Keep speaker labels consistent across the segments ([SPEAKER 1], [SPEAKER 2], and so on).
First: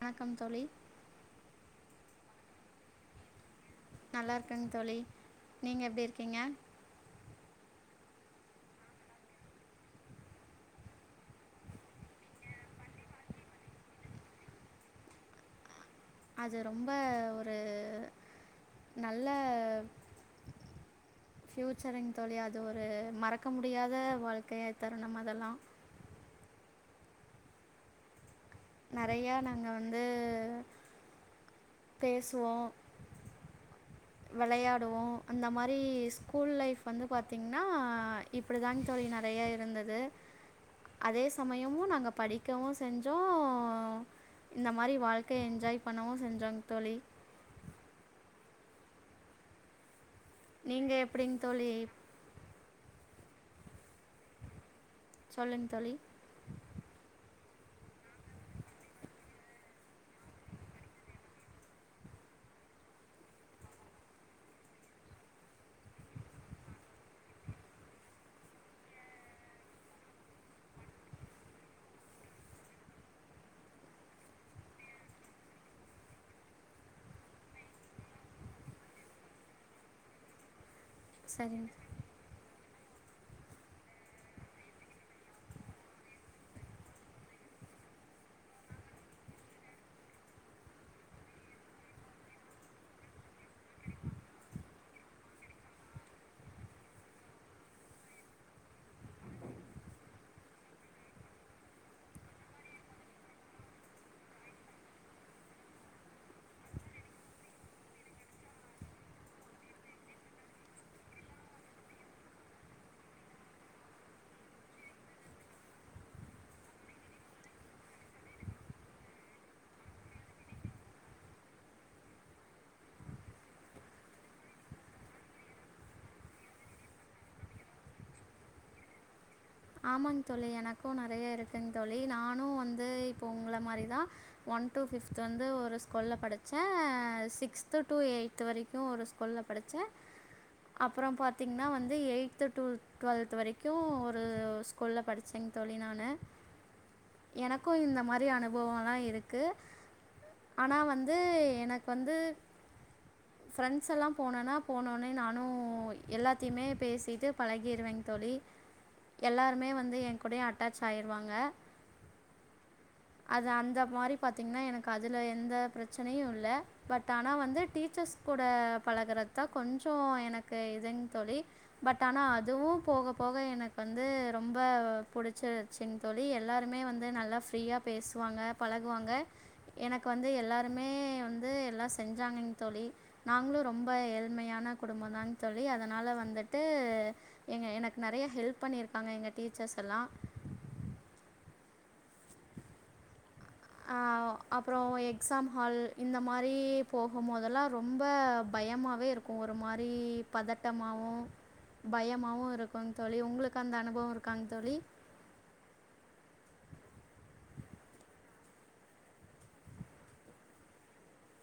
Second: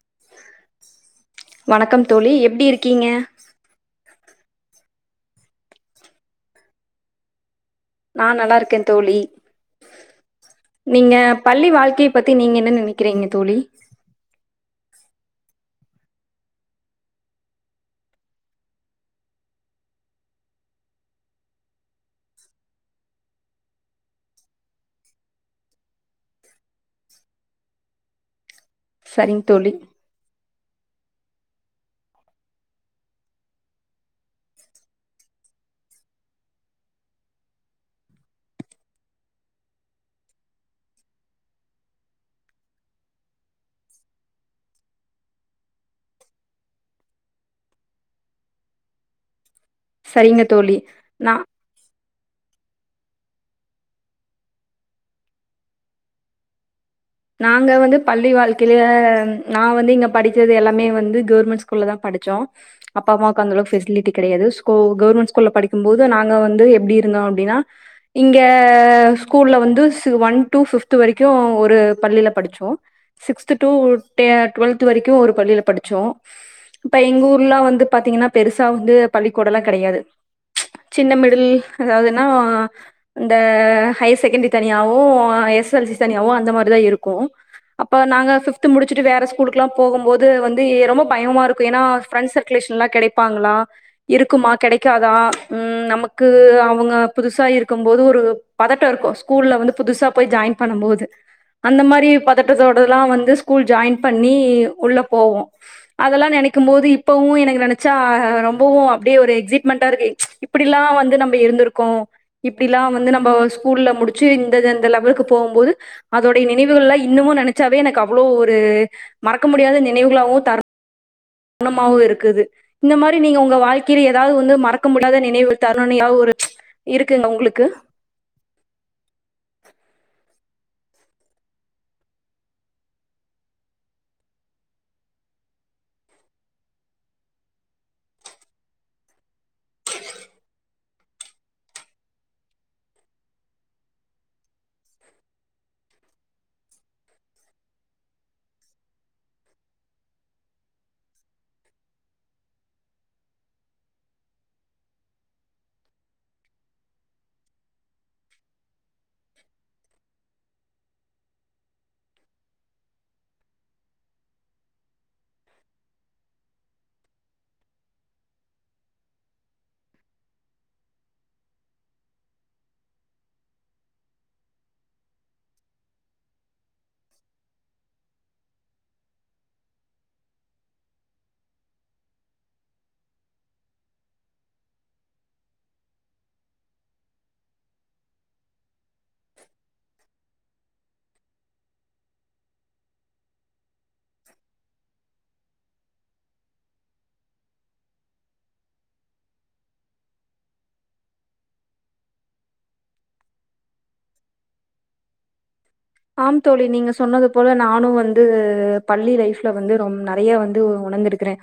[SPEAKER 1] வணக்கம் தோழி
[SPEAKER 2] வணக்கம் தோழி எப்டி இருக்கீங்க
[SPEAKER 1] நல்லா இருக்கங் தோழி நீங்க எப்டி இருக்கீங்க
[SPEAKER 2] நா நல்லா இருக்கே தோழி நீங்க பள்ளி வாழ்க்கைய பத்தி நீங்க என்ன நெனைக்கிறீங்க தோழி
[SPEAKER 1] அது ரொம்ப ஒரு நல்ல ஃப்யூச்சருங் தோழி அது ஒரு மறக்க முடியாத வாழ்க்கைய தருணம் அதெல்லா நெறையா
[SPEAKER 2] சரிங்க
[SPEAKER 1] நாங்க
[SPEAKER 2] தோழி.
[SPEAKER 1] வந்து பேசுவோ வெளையாடுவோ அந்த மாரி ஸ்கூல் லைஃப் வந்து பாத்தீங்ன்னா இப்புடி தான் தோழி நெறையா இருந்தது அதே சமயமு நாங்க படிக்கவு செஞ்சோ இந்த மாரி வாழ்க்கைய என்ஜாய் பண்ணவு செஞ்சோங் தோழி
[SPEAKER 2] சரிங்கத்
[SPEAKER 1] நீங்க எப்புடிங் தோழி சொல்லுங் தோழி
[SPEAKER 2] நாங்க வந்து பள்ளி வாழ்க்கையில நா வந்து பள்ளி வாழ்க்கையில நா வந்து இங்க படிக்கிறது எல்லாமே வந்து கவுர்மெண்ட் ஸ்கூல்ல தா படுச்சோ அப்பா அம்மாவுக்கு அந்த அளவுக்கு பெசிலிட்டி கெடையாது சோ கவுர்மெண்ட் ஸ்கூல்ல படிக்கும்போது நாங்க வந்து எப்டி இருந்தோ அப்டின்னா இங்க ஸ்கூல வந்து ஒன் டூ பிப்த்து வரைக்கு ஒரு பள்ளில படிச்சோம் சிக்ஸ்த் டூ டெ டுவல்த் வரைக்கு ஒரு பள்ளில படுச்சோ இப்ப எங்க ஊர்லா வந்து பாத்திங்கன்னா பெருசா வந்து பள்ளிக்கூடலா கெடையாது சின்ன மிடில்
[SPEAKER 1] சரிங்க
[SPEAKER 2] எதாவதுன்னா இந்த ஹையர் செகண்ட்ரி தனியாவு எஸ் எல் சி தனியாவு அந்த மாதிரிதா இருக்கு அப்ப நாங்க பிப்த் முடிச்சுட்டு வேற ஸ்கூலுக்குல்லா போகும்போது வந்து ரொம்ப பயமா இருக்கு ஏன்னா ப்ரண்ட்ஸ் சர்க் கிலேஸ் நல்லா கெடைப்பாங்ளா இருக்குமா கெடைக்காதா ம் நமக்கு அவுங்க புதுசா இருக்கும் போது ஒரு பதட்டோ இருக்கு ஸ்கூல்ல வந்து புதுசா போய் ஜாயின் பண்ணும் போது அந்த மாரி பதட்டத்தோடல்லா வந்து ஸ்கூல் ஜாயின் பண்ணி உள்ள போவோ அதெல்லா நெனைக்கும் போது இப்பவு எனக்கு நெனச்சா ரொம்பவு அப்டியே ஒரு எக்சைட்மெண்டா இருக்கு எப்புடிலா வந்து நம்ம இருந்துருக்கோ இப்டிலா வந்து நம்ம ஸ்கூல்ல முடிச்சு இந்தெந்த லெவலுக்கு போகும்போது அது அதோடைய நினைவுகள்லா இன்னமு நெனச்சாவே எனக்கு அவ்ளோ ஒரு மறக்க முடியாத நினைவுகளாவு தர தருனமாவு இருக்குது இந்த மாரி நீங்க உங்க வாழ்க்கையில ஏதாவது வந்து மறக்க முடியாத நினைவு தரனுனு ஏதாவது ஒரு இருக்குங்க உங்ளுக்கு
[SPEAKER 1] ஆமாங் தோழி எனக்கு நெறைய இருக்குங் தோழி நானு வந்து இப்போ உங்ள மாரி தா ஒன் டூ ஃபிப்த்து வந்து ஒரு ஸ்கூல்ல படிச்ச சிக்ஸ்து டு எயி்த் வரைக்கு ஒரு கொள்ள படிச்சே அப்றோ பா்த்தீங்னா வந்து எய்த் டூ டுவல்த் வரைக்கு ஒரு து ஒரு ஸ்கூல்ல படிச்சங் தோழி நானு எனக்கு இந்த மாரி அனுபவலா இருக்கு ஆனா வந்து எனக் வந்து ஃப்ரெண்ட்ஸ் எல்லா போனனா போனோனே நானு எல்லாத்தையுமே பேசிட்டு பழகிறுவேங் தோழி எல்லாருமே வந்து எ கூடயே அட்டாச் ஆயிருவாங்க அது அந்த மாரி பாத்தீங்னா எனக்கு அதுல எந்த பிரச்சனையு இல்ல பட் ஆனா வந்து டீச்சர்ஸ் கூட பழகறத்தா கொஞ்சோ எனக்கு இதுங் தோழி பட் ஆனா அதுவு போக போக எனக் வந்து ரொம்ப புடிச்சிருச்சிங் தோழி எல்லாருமே வந்து நல்லா ஃப்ரீயா பேசுவாங்க பழகுவாங்க எனக் வந்து எல்லாருமே வந்து எல்லா செஞ்சாங்கங் தோழி நாங்ளு ரொம்ப ஏழ்மையான குடும்ப தாங் தோழி அதனால வந்துட்டு எங்க எனக் நெறைய ஹெல்ப் பண்ணியிருக்காங்க எங்க டீச்சர்ஸ் எல்லா ஆ அப்புறோ எக்ஸாம் ஹால் இந்த மாரி போகு போதெல்லா ரொம்ப பயமாவே இருக் கு ஒரு மாரி பதட்டமாவு பயமாவு இருக்குங் தோழி உங்களுக்கு அந்த அனுபவோ இருக்காங் தோழி
[SPEAKER 2] ஆம் தோழி நீங்க சொன்னது போல நானு வந்து பள்ளி லைஃப்ல வந்து ரொம் நெறைய வந்து உணந்திருக்கிறே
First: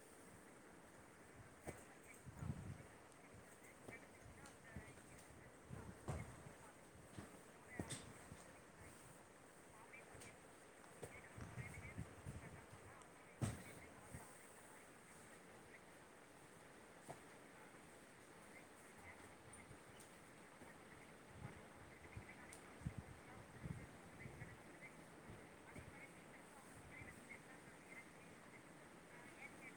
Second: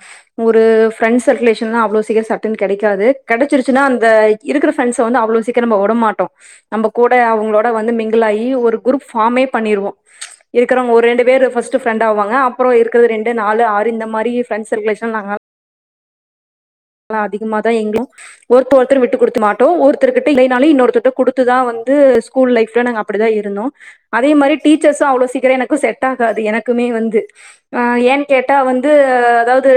[SPEAKER 2] ஒரு ஃப்ரெண்ஸ் சர்குலேஷன்னா அவ்ளோ சீக்ரோ சட்டுன் கெடைக்காது கெடச்சிருச்சினா அந்த இருக்குற ஃரெண்ட்ஸ் வந்து அவ்ளோ சீக்கிரோ நம்ப வுடமாட்டோ நம்ப கூட அவுங்களோட வந்து மிங்கிலாயி ஒரு குரூப் ஃபாமே பண்ணிருவோ இருக்குறவங்க ஒரு ரெண்டு பேரு ஃபஸ்ட்டு ஃப்ரெண்டாவாங்க அப்புறோ இருக்குற ரெண்டு நாலு ஆறு இந்த மாரி ஃப்ரெண்ஸ் ஷர்குலேஷனாங்க ஆனா அதிகமா தா எங்ளு ஒருத்த ஒருத்தர் விட்டு குடுத்து மாட்டோ ஒருத்தர்கிட்ட இல்லைனாலு இன்னொருத்தர்ட்ட குடுத்துதா வந்து சு கூல் லைஃப்ல நாங்க அப்படிதா இருந்தோ அதே மாரி டீச்சர்ஸு அவ்ளோ சீக்கிர எனக்கு செட் ஆகாது எனக்குமே வந்து அ ஏன் கேட்டா வந்து அதாவது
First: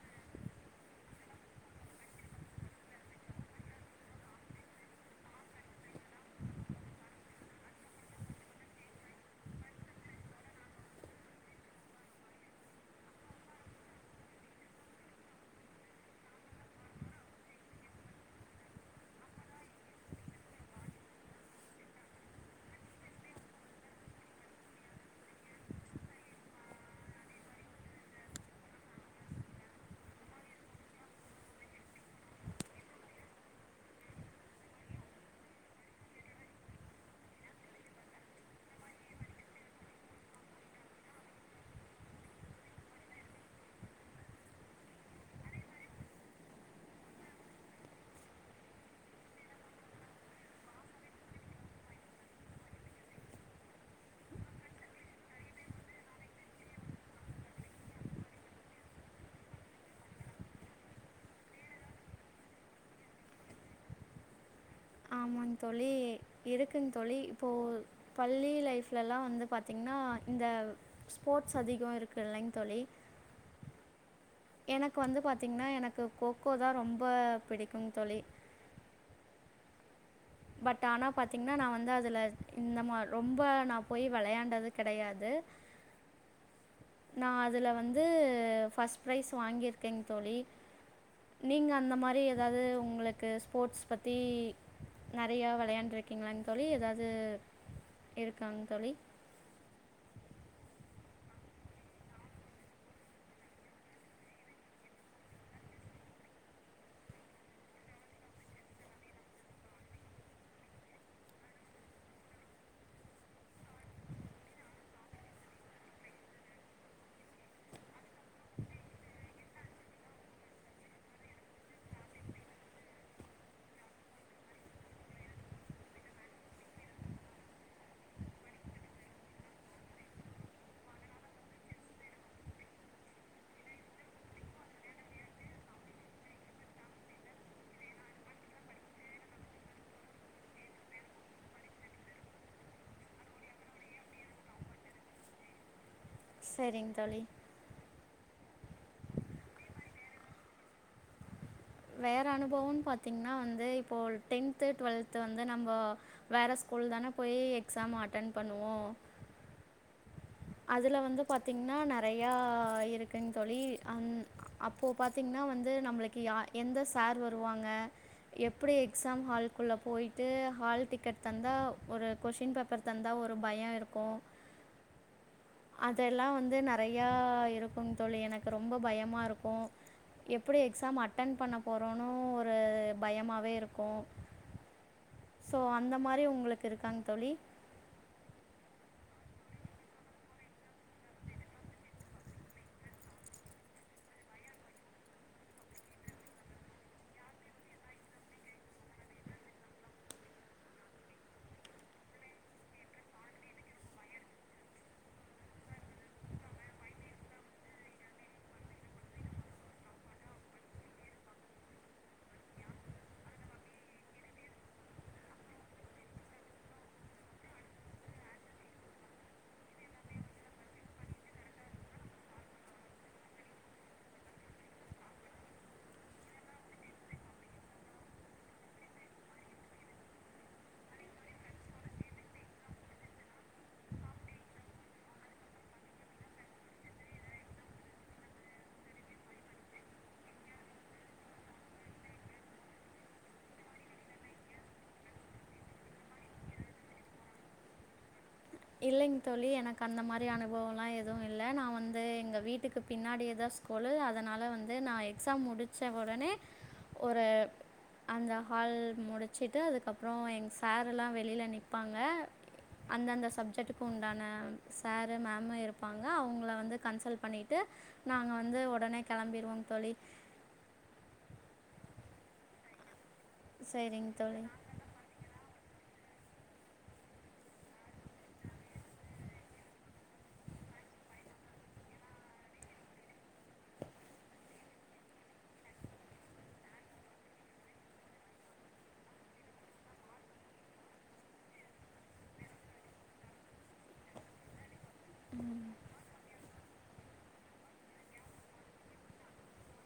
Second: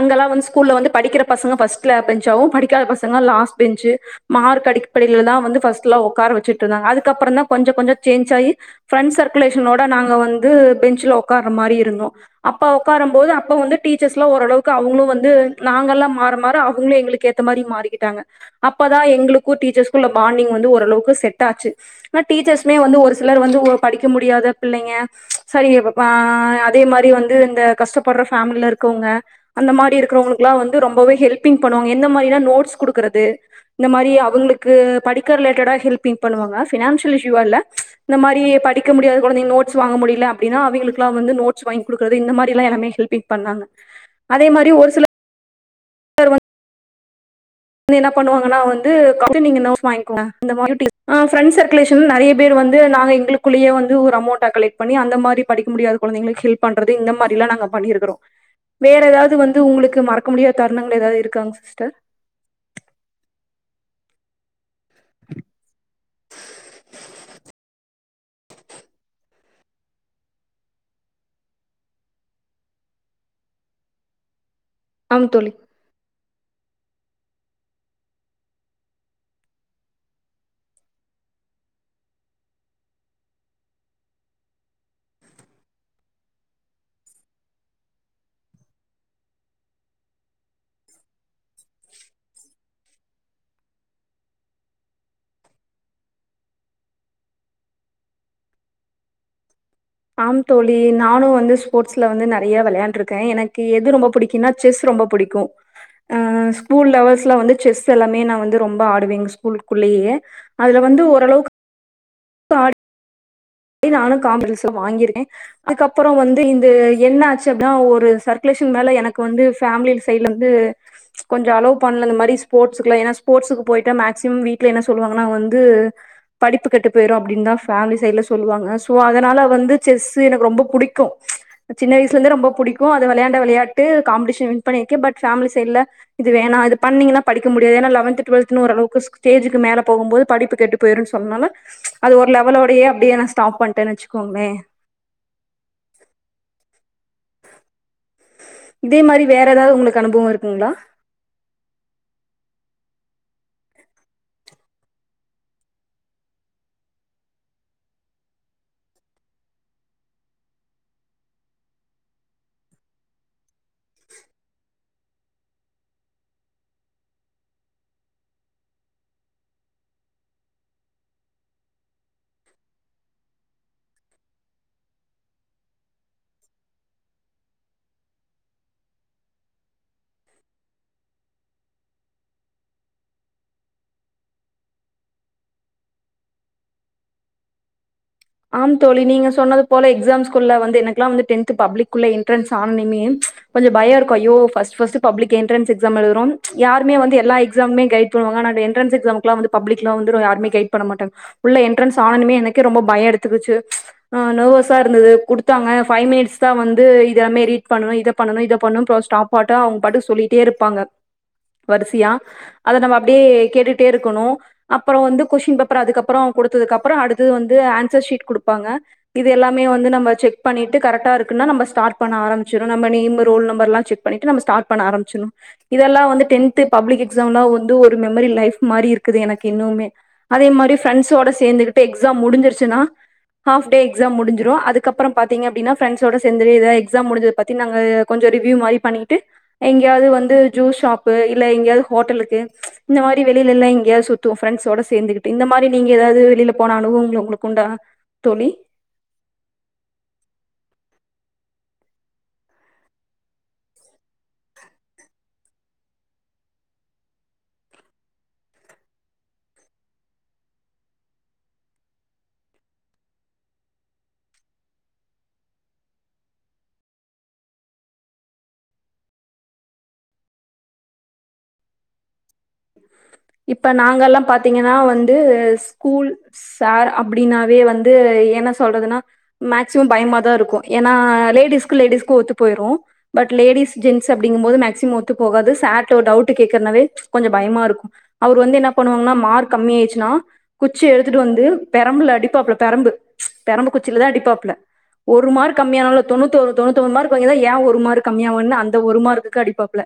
[SPEAKER 2] அங்கெல்லா ஒன்ஸ் கூல்ல வந்து படிக்கிற பசங்க ஃபஸ்ட்ல பெஞ்சாவு படிக்காத பசங்க லாஸ் பெஞ்சு மார்க் அடிப்படைல தா வந்து ஃபஸ்ட்ல உக்கார வச்சிட்ருந்தாங்க அதுக்கப்றதா வந்து கொஞ்சோ கொஞ்சோ சேஞ் ஆயி ஃப்ரெண்ஸ் சர்குலேஷனோட நாங்க வந்து பெஞ்சுல உக்கார மாரி இருந்தோ அப்ப உக்காரம் போது அப்ப வந்து டீச்சர்ஸ்லா ஓரளவுக்கு அவுங்களு வந் து நாங்கல்லா மாற மாற அவுங்ளு எங்களுக் ஏத்த மாரி மாறிக்கிட்டாங்க அப்பதா எங்களுக்கு டீச்சர்ஸ்கு உள்ள பாண்டிங் வந்து ஓரளவுக்கு செட் ஆச்சி ஆனா டீச்சர்ஸ்மே வந்து ஒரு சிலர் வந்து ஒ படிக்க முடியாத பிள்ளைங்க சரி ஆ அதே மாரி வந்து இந்த கஷ்ட்டப்பற ஃபேமிலில இர்க்கவுங்க அந்த மாரி இரு க்றவங்களுக்லா வந்து ரொம்பவே ஹெல்பிங் பண்ணுவாங்க எந்த மாரினா நோட்ஸ் குடுக்குறது இந்த மாரி அவுங்களுக்கு படிக்க ரிலேட்டடா ஹெல்பிங் பண்ணுவாங்க ஃபினான்சியல் இஷுயூவால இந்த மாரி படிக்க முடியாத கொழந்தைங்க நோட்ஸ் வாங்க முடியில அப்டின்னா அவிங்களுக்லா வந்து நோட்ஸ் வாங்கி குடுக்குறது இந்த மாரிலா எல்லாமே ஹெல்பி பண்ணாங்க அதே மாரி ஒரு சில [inaudible] வந் என்ன பண்ணுவாங்கனா வந்து [unintelligible] வாங்கிக்கோங்க அ ஃபிரண்ட்ஸ் சர்குலேஷன் நிறைய பேர் வந்து நாங்க எங்களுக்குள்ளயே வந்து ஒரு அமௌண்டா கெலக்ட் பன்னி அந்த மாரி படிக்க முடியாத குழந்தைகளுக்கு ஹெல்ப் பண்றது இந்த மாரிலா நாங்க பண்ணிருக்கிறோ வேற எதாவது வந்து உங்களுக்கு மறக்க முடியாத தருணங்கள் எதாவது இருக்காங் சிஸ்டர்
[SPEAKER 1] ஆமாங் தோழி இருக்குங் தோழி இப்போ பள்ளி லைஃப்லல்லா வந்து பாத்தீங்கன்னா இந்த ஸ்போர்ட்ஸ் அதிகோ இருக்குல்லைங் தோழி எனக்கு வந்து
[SPEAKER 2] ஆம் தோழி
[SPEAKER 1] பாத்தீங்ன்னா எனக்கு கோக்கோ தா ரொம்ப பிடிக்கும் தொழி பட் ஆனா பாத்தீங்ன்னா நா வந்து அதுல இந்த மா ரொம்ப நா போய் வெளையாண்டது கெடையாது நா அதுல வந்து ஃபர்ஸ்ட் ப்ரைஸ் வாங்கியிருக்கேங் தோழி நீங்க அந்த மாரி எதாவது உங்களுக்கு ஸ்போர்ட்ஸ் பத்தி நறைய விளையாண்ருக்கீங்களா தோழி எதாவது இருக்காங் தோழி
[SPEAKER 2] ஆம் தோழி நானு வந்து ஸ்போர்ட்ஸ்ல வந்து நறைய விளையாண்டுருக்கே எனக்கு எது ரொம்ப பிடிக்குன்னா செஸ் ரொம்ப புடிக்கு அ ஸ்கூல் லெவல்ஸ்ல வந்து செஸ் எல்லாமே நா வந்து ரொம்ப ஆடுவே எங்க ஸ்கூலுக்குள்ளேயே அதுல வந்து ஓரளவுக்கு ஏ நானு காம் மெடல்ஸ்லா வாங்கிறே அதுக்கப்பறோ வந்து இந்து என் ஆச்சு அப்டின்னா ஒரு சர்க்குலேஷன் மேல எனக்கு வந்து ஃபேமிலி சைடுல இருந்து கொஞ்ச அலோ பண்ல அ இந்த மாதிரி ஸ்போர்ட்ஸுக்குலா ஏன்னா ஸ்போர்ட்ஸுக்கு போயிட்டா மேக்சிமம் வீட்ல என்ன சொல்லுவாங்கனா வந்து படிப்பு கெட்டு போயிரு அப்படின்தா ஃபேமிலி சைட்ல சொ ல்லுவாங்க சோ அதுனால வந்து செஸ்ஸு எனக்கு ரொம்ப பிடிக்கு சின்ன வயசுல இருந்து ரொம்ப பிடிக்கு அத வெளையாண்ட விளையாட்டு காம்பிடேஷன் வின் பண்ணியிருக்கே பட் ஃபேம்லி சைட்ல இது வேணா இது பண்னிங்கன்னா படிக்க முடியாது ஏன்னா லெவன்த் டுவலத் ஓரளவுக்கு ஸ்டேஜுக்கு மேல போகும்போது படிப்பு கெட்டு போயிருன்னு சொன்னனால அது ஒரு லெவலோடையே அப்படியே நா ஸ்டாப் பண்ட்டேன் வச்சுக்கோங்களே
[SPEAKER 1] சரிங் தோழி
[SPEAKER 2] இதே மாரி வேற எதாவது உங்களுக்கு அனுபவம் இருக்குங்களா
[SPEAKER 1] வேற அனுபவன்னு பாத்தீங்கன்னா வந்து இப்போ டென்த்து டுவெல்த் வந்து நம்ப வேற ஸ்கூல் தான போய் எக்ஸாம் அட்டென் பண்ணுவோ அதுல வந்து பாத்தீங்ன்னா நறையா இருக்குங் தோழி அந் அப் இப்போ பாத்தீங்ன்னா வந்து நம்ளுக்கு யா எந்த சார் வருவாங்க எப்டி எக்ஸாம் ஹால்குள்ள போயிட்டு ஹால் டிக்கெட் தந்தா ஒரு கொஸ்சின் பேப்பர் தந்தா ஒரு பய இருக்கு அதெல்லா வந்து நறையா இருக்கும் தோழி எனக்கு ரொம்ப பயமா இருக்கு எப்படி எக்ஸாம் அட்டன் பண்ண போறோன்னு ஒரு பயமாவே இருக்கு சோ அந்த மாரி உங்களுக்கு இருக்காங் தோழி
[SPEAKER 2] ஆம் தோழி நீங்க சொன்னது போல எக்ஸாம்ஸ் குள்ள வந்து எனக்லா வந்து டென்த் பப்ளிக்குள்ள என்ட்ரன்ஸ் ஆனனுமே கொஞ்ச பய இருக்கு ஐயோ first first public entrance exam எழுதுரோன் யாருமே வந்து எல்லா எக்ஸாமுமே கைட் ல்லுவங்க அனா இந்த என்ட்ரன்ஸ் எக்ஸாம்சுக்குலா வந்து பப்ளிக்ல வந்து யாருமே கைட் பண்ணமாட்டாங்க உள்ள என்ட்ரன்ஸ் ஆனனுமே எனக்கே ரொம்ப பயோ எடுத்துக்குச்சு அ நர்வஸா இருந்தது குடுத்தாங்க ஃபை மினிட்ஸ் தா வந்து இதெல்லாமே ரீட் பண்ணணு இத பண்ணணு இத பண்ணும் ஸ்டாப் பாட்டு அவுங்க பாட்டு சொல்லிட்டே இருப்பாங்க வரிசையா அத நம்ம அப்டியே கேட்டுட்டே இருக்கணு அப்பறோ வந்து கொஸ்டின் பேப்பர் அதுக்கப்பறோ கொடுத்ததுக்கு அப்பறோ அடுத்தது வந்து ஆன்சர் ஷீட் குடுப்பாங்க இது எல்லாமே வந்து நம்ம செக் பண்ணிட்டு கரெக்டா இருக்குன்னா நம்ம ஸ்டார்ட் பண்ண ஆரம்பச்சிரு நம்ம நேம்மு ரோல் நம்பர்லா செக் பண்ணிட்டு நம்ம ஸ்டார்ட் பன்ன ஆரம்ச்சுணு இதெல்லா வந்து டென்த் பப்ளிக் எக்ஸாம்லா வந்து ஒரு மெமரி லைஃப் மாரி இருக்குது எனக்கு இன்னுமே அதே மாரி ஃப்ரண்ஸ்ஸோட சேர்ந்துகிட்டு எக்ஸாம் முடிஞ்சிருச்சுன்னா ஹாப் டே எக்ஸாம் முடுஞ்சுடு அதுகப்றோ பாத்தீங்க அப்டினா ஃபிரண்ட்ஸோட சேந்து ஏதாது எக்ஸாம் முடிஞ்சத பத்தி நாங்க கொஞ்சோ ரிவ்யூ மாரி பண்ணிட்டு எங்கேயாவது வந்து ஜூஸ் ஷாப்பு இல்ல எங்கயாவது ஹோட்டலுக்கு இந்த மாரி வெளிலல்லா எங்கேயாவது சுத்துவோ ஃப்ரண்டஸோட சேந்துகிட்டு இந்த மாரி நீங்க ஏதாவது வெளில போன அனுபவங்கள் ஒங்களுக்கு உண்டா தோழி
[SPEAKER 1] இல்லைங்க தோழி எனக்கு அந்த மாரி அனுபவோலா எதுவு இல்ல நா வந்து எங்க வீட்டுக்கு பின்னாடியேதா சு கொழு அதனால வந்து நா எக்ஸாம் முடிச்ச ஒடனே ஒரு அந்த ஹால் முடிச்சிட்டு அதுக்கப்பறோ எங்க சாரெல்லா வெளில நிப்பாங்க அந்தந்த சப்ஜெக்ட்டுக்கு உண்டான சாரு மேமு இருப்பாங்க அவங்கள வந்து கன்சல் பண்ணிட்டு நாங்க வந்து ஒடனே கெளம்பிடுவோ தோழி
[SPEAKER 2] இப்ப
[SPEAKER 1] சரிங்க
[SPEAKER 2] நாங்கல்லா
[SPEAKER 1] தோழி
[SPEAKER 2] பாத்தீங்கன்னா வந் து ஸ்கூல் சார் அப்டின்னாவே வந்து என்ன சொல்றதுன்னா மேக்சிமம் பயமாதா இருக்கு ஏனா லேடிஸ்க்கு லேடிஸ்க்கு ஒத்து போய்ரு பட் லேடிஸ் ஜென்ஸ் அப்டிங்கும்போது மேக்சிமம் ஒத்து போகாது சார்ட ஒரு டவுட் கேக்குறனாவே கொஞ்ச பயமா இருக்கு அவர் வந்து என்ன பண்ணுவாங்கன்னா மார்க் கம்மி ஆயிடுச்சுன்னா குச்சி எடுத்துட்டு வந்து பெரம்புல அடிப்பாப்புல பெரம்பு பெரம்பு குச்சிலதா அடிப்பாப்புல ஒரு மார்க் கம்மியானலு தொண்ணூத்தி ஒரு தொண்ணுத்தி ஒன்பது மார்க்கு வாங்கி இருந்தா ஏ ஒருமார்க் கம்மி ஆகுல அந்த ஒரு மார்க்குக்கு அடிப்பாப்ல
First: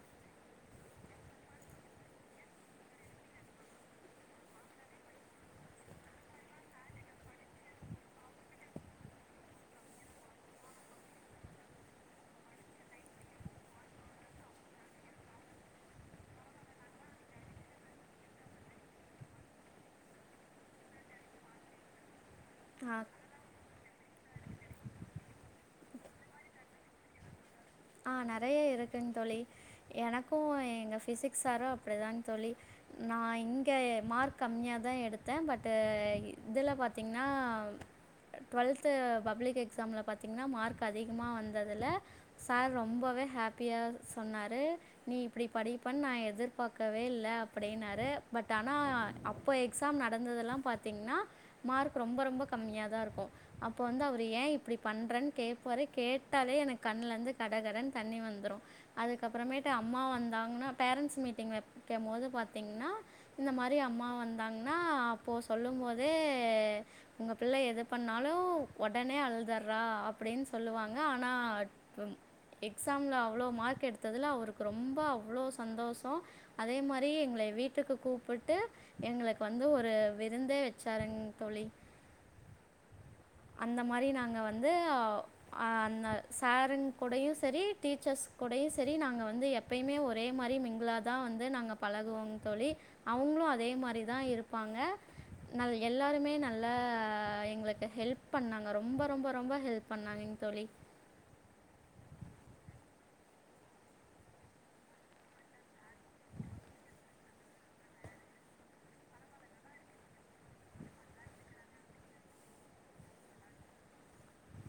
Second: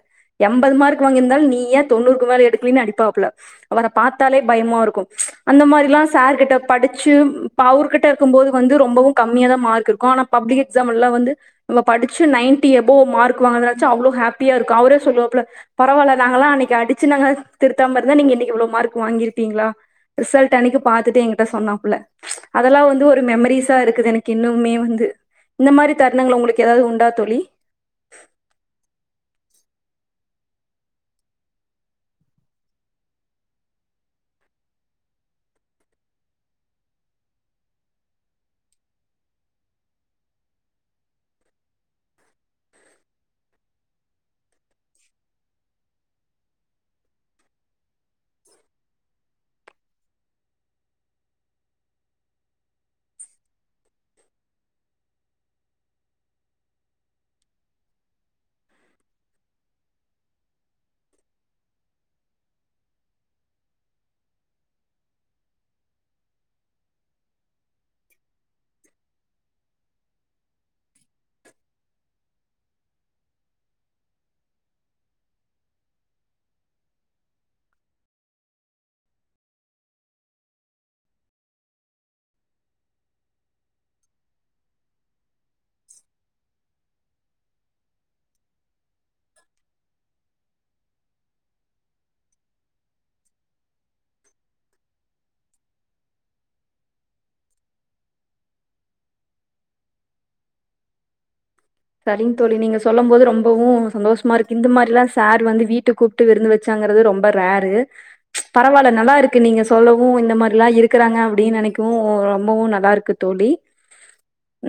[SPEAKER 2] எம்பது மார்க் வாங்கிருந்தாலு நீ ஏ தொண்ணூறுக்கு மேல எடுக்கலன்னு அடிப்பாப்ல அவர பாத்தாலே பயமா இருக்கு அந்த மாரிலா சார்கிட்ட படிச்சு இப்போ அவர்கிட்ட இருக்கு போது வந்து ரொம்பவு கம்மியாதா மார்க் இருக்கு ஆனா பப்ளிக் எக்ஸாம் எல்லா வந்து நம்ம படிச்சு நைன்டி எபோவ் மார்க் வாங்குனத நெனச்சு அவ்ளோ ஹாப்பியா இருக்கு அவரே சொல்லுவாப்ல பரவால்ல நாங்களா அன்னைக்கு அடிச்சு நாங்க திரு த்தாம இருந்த நீங்க இனைக்கு இவ்ளோ மார்க் வாங்கிருக்பீங்களா ரிசல்ட் அன்னைக்கு பாத்துட்டு என்கிட்ட சொன்னாப்ல அதெல்லா
[SPEAKER 1] ஆ
[SPEAKER 2] வந்து ஒரு மெமரிஸ் ஸா இருக்குது எனக்கு இன்னுமே வந்து இந்த மாரி தருணங்கள் உங்களுக்கு ஏதாவது உண்டா தோழி
[SPEAKER 1] ஆ நெறைய இருக்குங் தோழி எனக்கு எங்க பிசிக்ஸ் சார்ரு அப்டிதா தோழி நா இங்க மார்க் கம்மியாதா எடுத்தே பட் இதுல பாத்திங்கன்னா அ ட்வெல்த்து பப்ளிக் எக்ஸாம்ல பாத்திங்ன்னா மார்க் அதிகமா வந்ததுல சார் ரொம்பவே ஹாப்பியாக சொன்னாரு நீ இப்டி படிப்பன் நா எதிர்பாக்கவே இல்ல அப்படின்னாரு பட் ஆனா அப் இப்போ எக்ஸாம் நடந்ததெல்லா பார்த்தீங்கன்னா மார்க் ரொம்ப ரொம்ப கம்மியாதா இருக்கு அப்ப வந்து அவரு ஏ இப்டி பண்றன் கேப்பாரு கேட்டாலே எனக் கண்ல இருந்து கட கடனு தண்ணி வந்துரு அதுக்கப்பறமேட்டு அம்மா வந்தாங்ன்னா பேரன்ஸ் மீட்டிங்கு வக்கம் போது பாத்திங்ன்னா இந்த மாரி அம்மா வந்தாங்கன்னா அப்போ சொல்லும்போதே உங்க பிள்ள எது பண்ணாலு ஒடனே அழுதுர்றா அப்படின் சொல்லுவாங்க ஆனா துன் எக்ஸாம்ல அவ்ளோ மார்க் எடுத்ததுல அவருக்கு ரொம்ப அவ்ளோ சந்தோசோ அதே மாரி எங்ளை வீட்டுக்கு கூப்பிட்டு எங்ளுக்கு வந்து ஒரு விருந்தே வச்சாருங் தோழி அந்த மாரி நாங்க வந்து ஆவ் அந்த சாருங் கூடையு செரி டீச்சர்ஸ் கூடையு செரி நாங்க வந்து எப் எப்பயுமே ஒரே மாரி மிங்கிள்ளாதா வந்து நாங்க பழகுவோ தோழி அவுங்களும் அதே மாரிதா இருப்பாங்க ந எல்லாருமே நல்லா எங்களுக்கு ஹெல்ப் பண்ணாங்க ரொம்ப ரொம்ப ரொம்ப ஹெல்ப் பண்ணாகேங்க தோழி
[SPEAKER 2] சரிங்க தோழி நீங்க சொல்லும் போது ரொம்பவு சந்தோஷமா இருக்கு இந்த மாரிலா சார் வந்து வீட்டுக்கு கூப்ட் ட்டு விருந்து வச்சாங்கறது ரொம்ப ரேரு பரவால்ல நல்லா இருக்கு நீங்க சொல்லவு இந்த மாரிலா இருக்குறாங்க அப்டி நெனைக்கவு ரொம்பவு நல்லாருக்கு தோழி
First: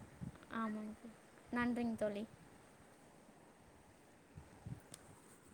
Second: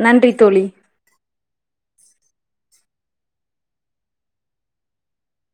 [SPEAKER 2] நன்றி தோழி
[SPEAKER 1] ஆமாங்க நன்றிங்க தோழி [inaudible]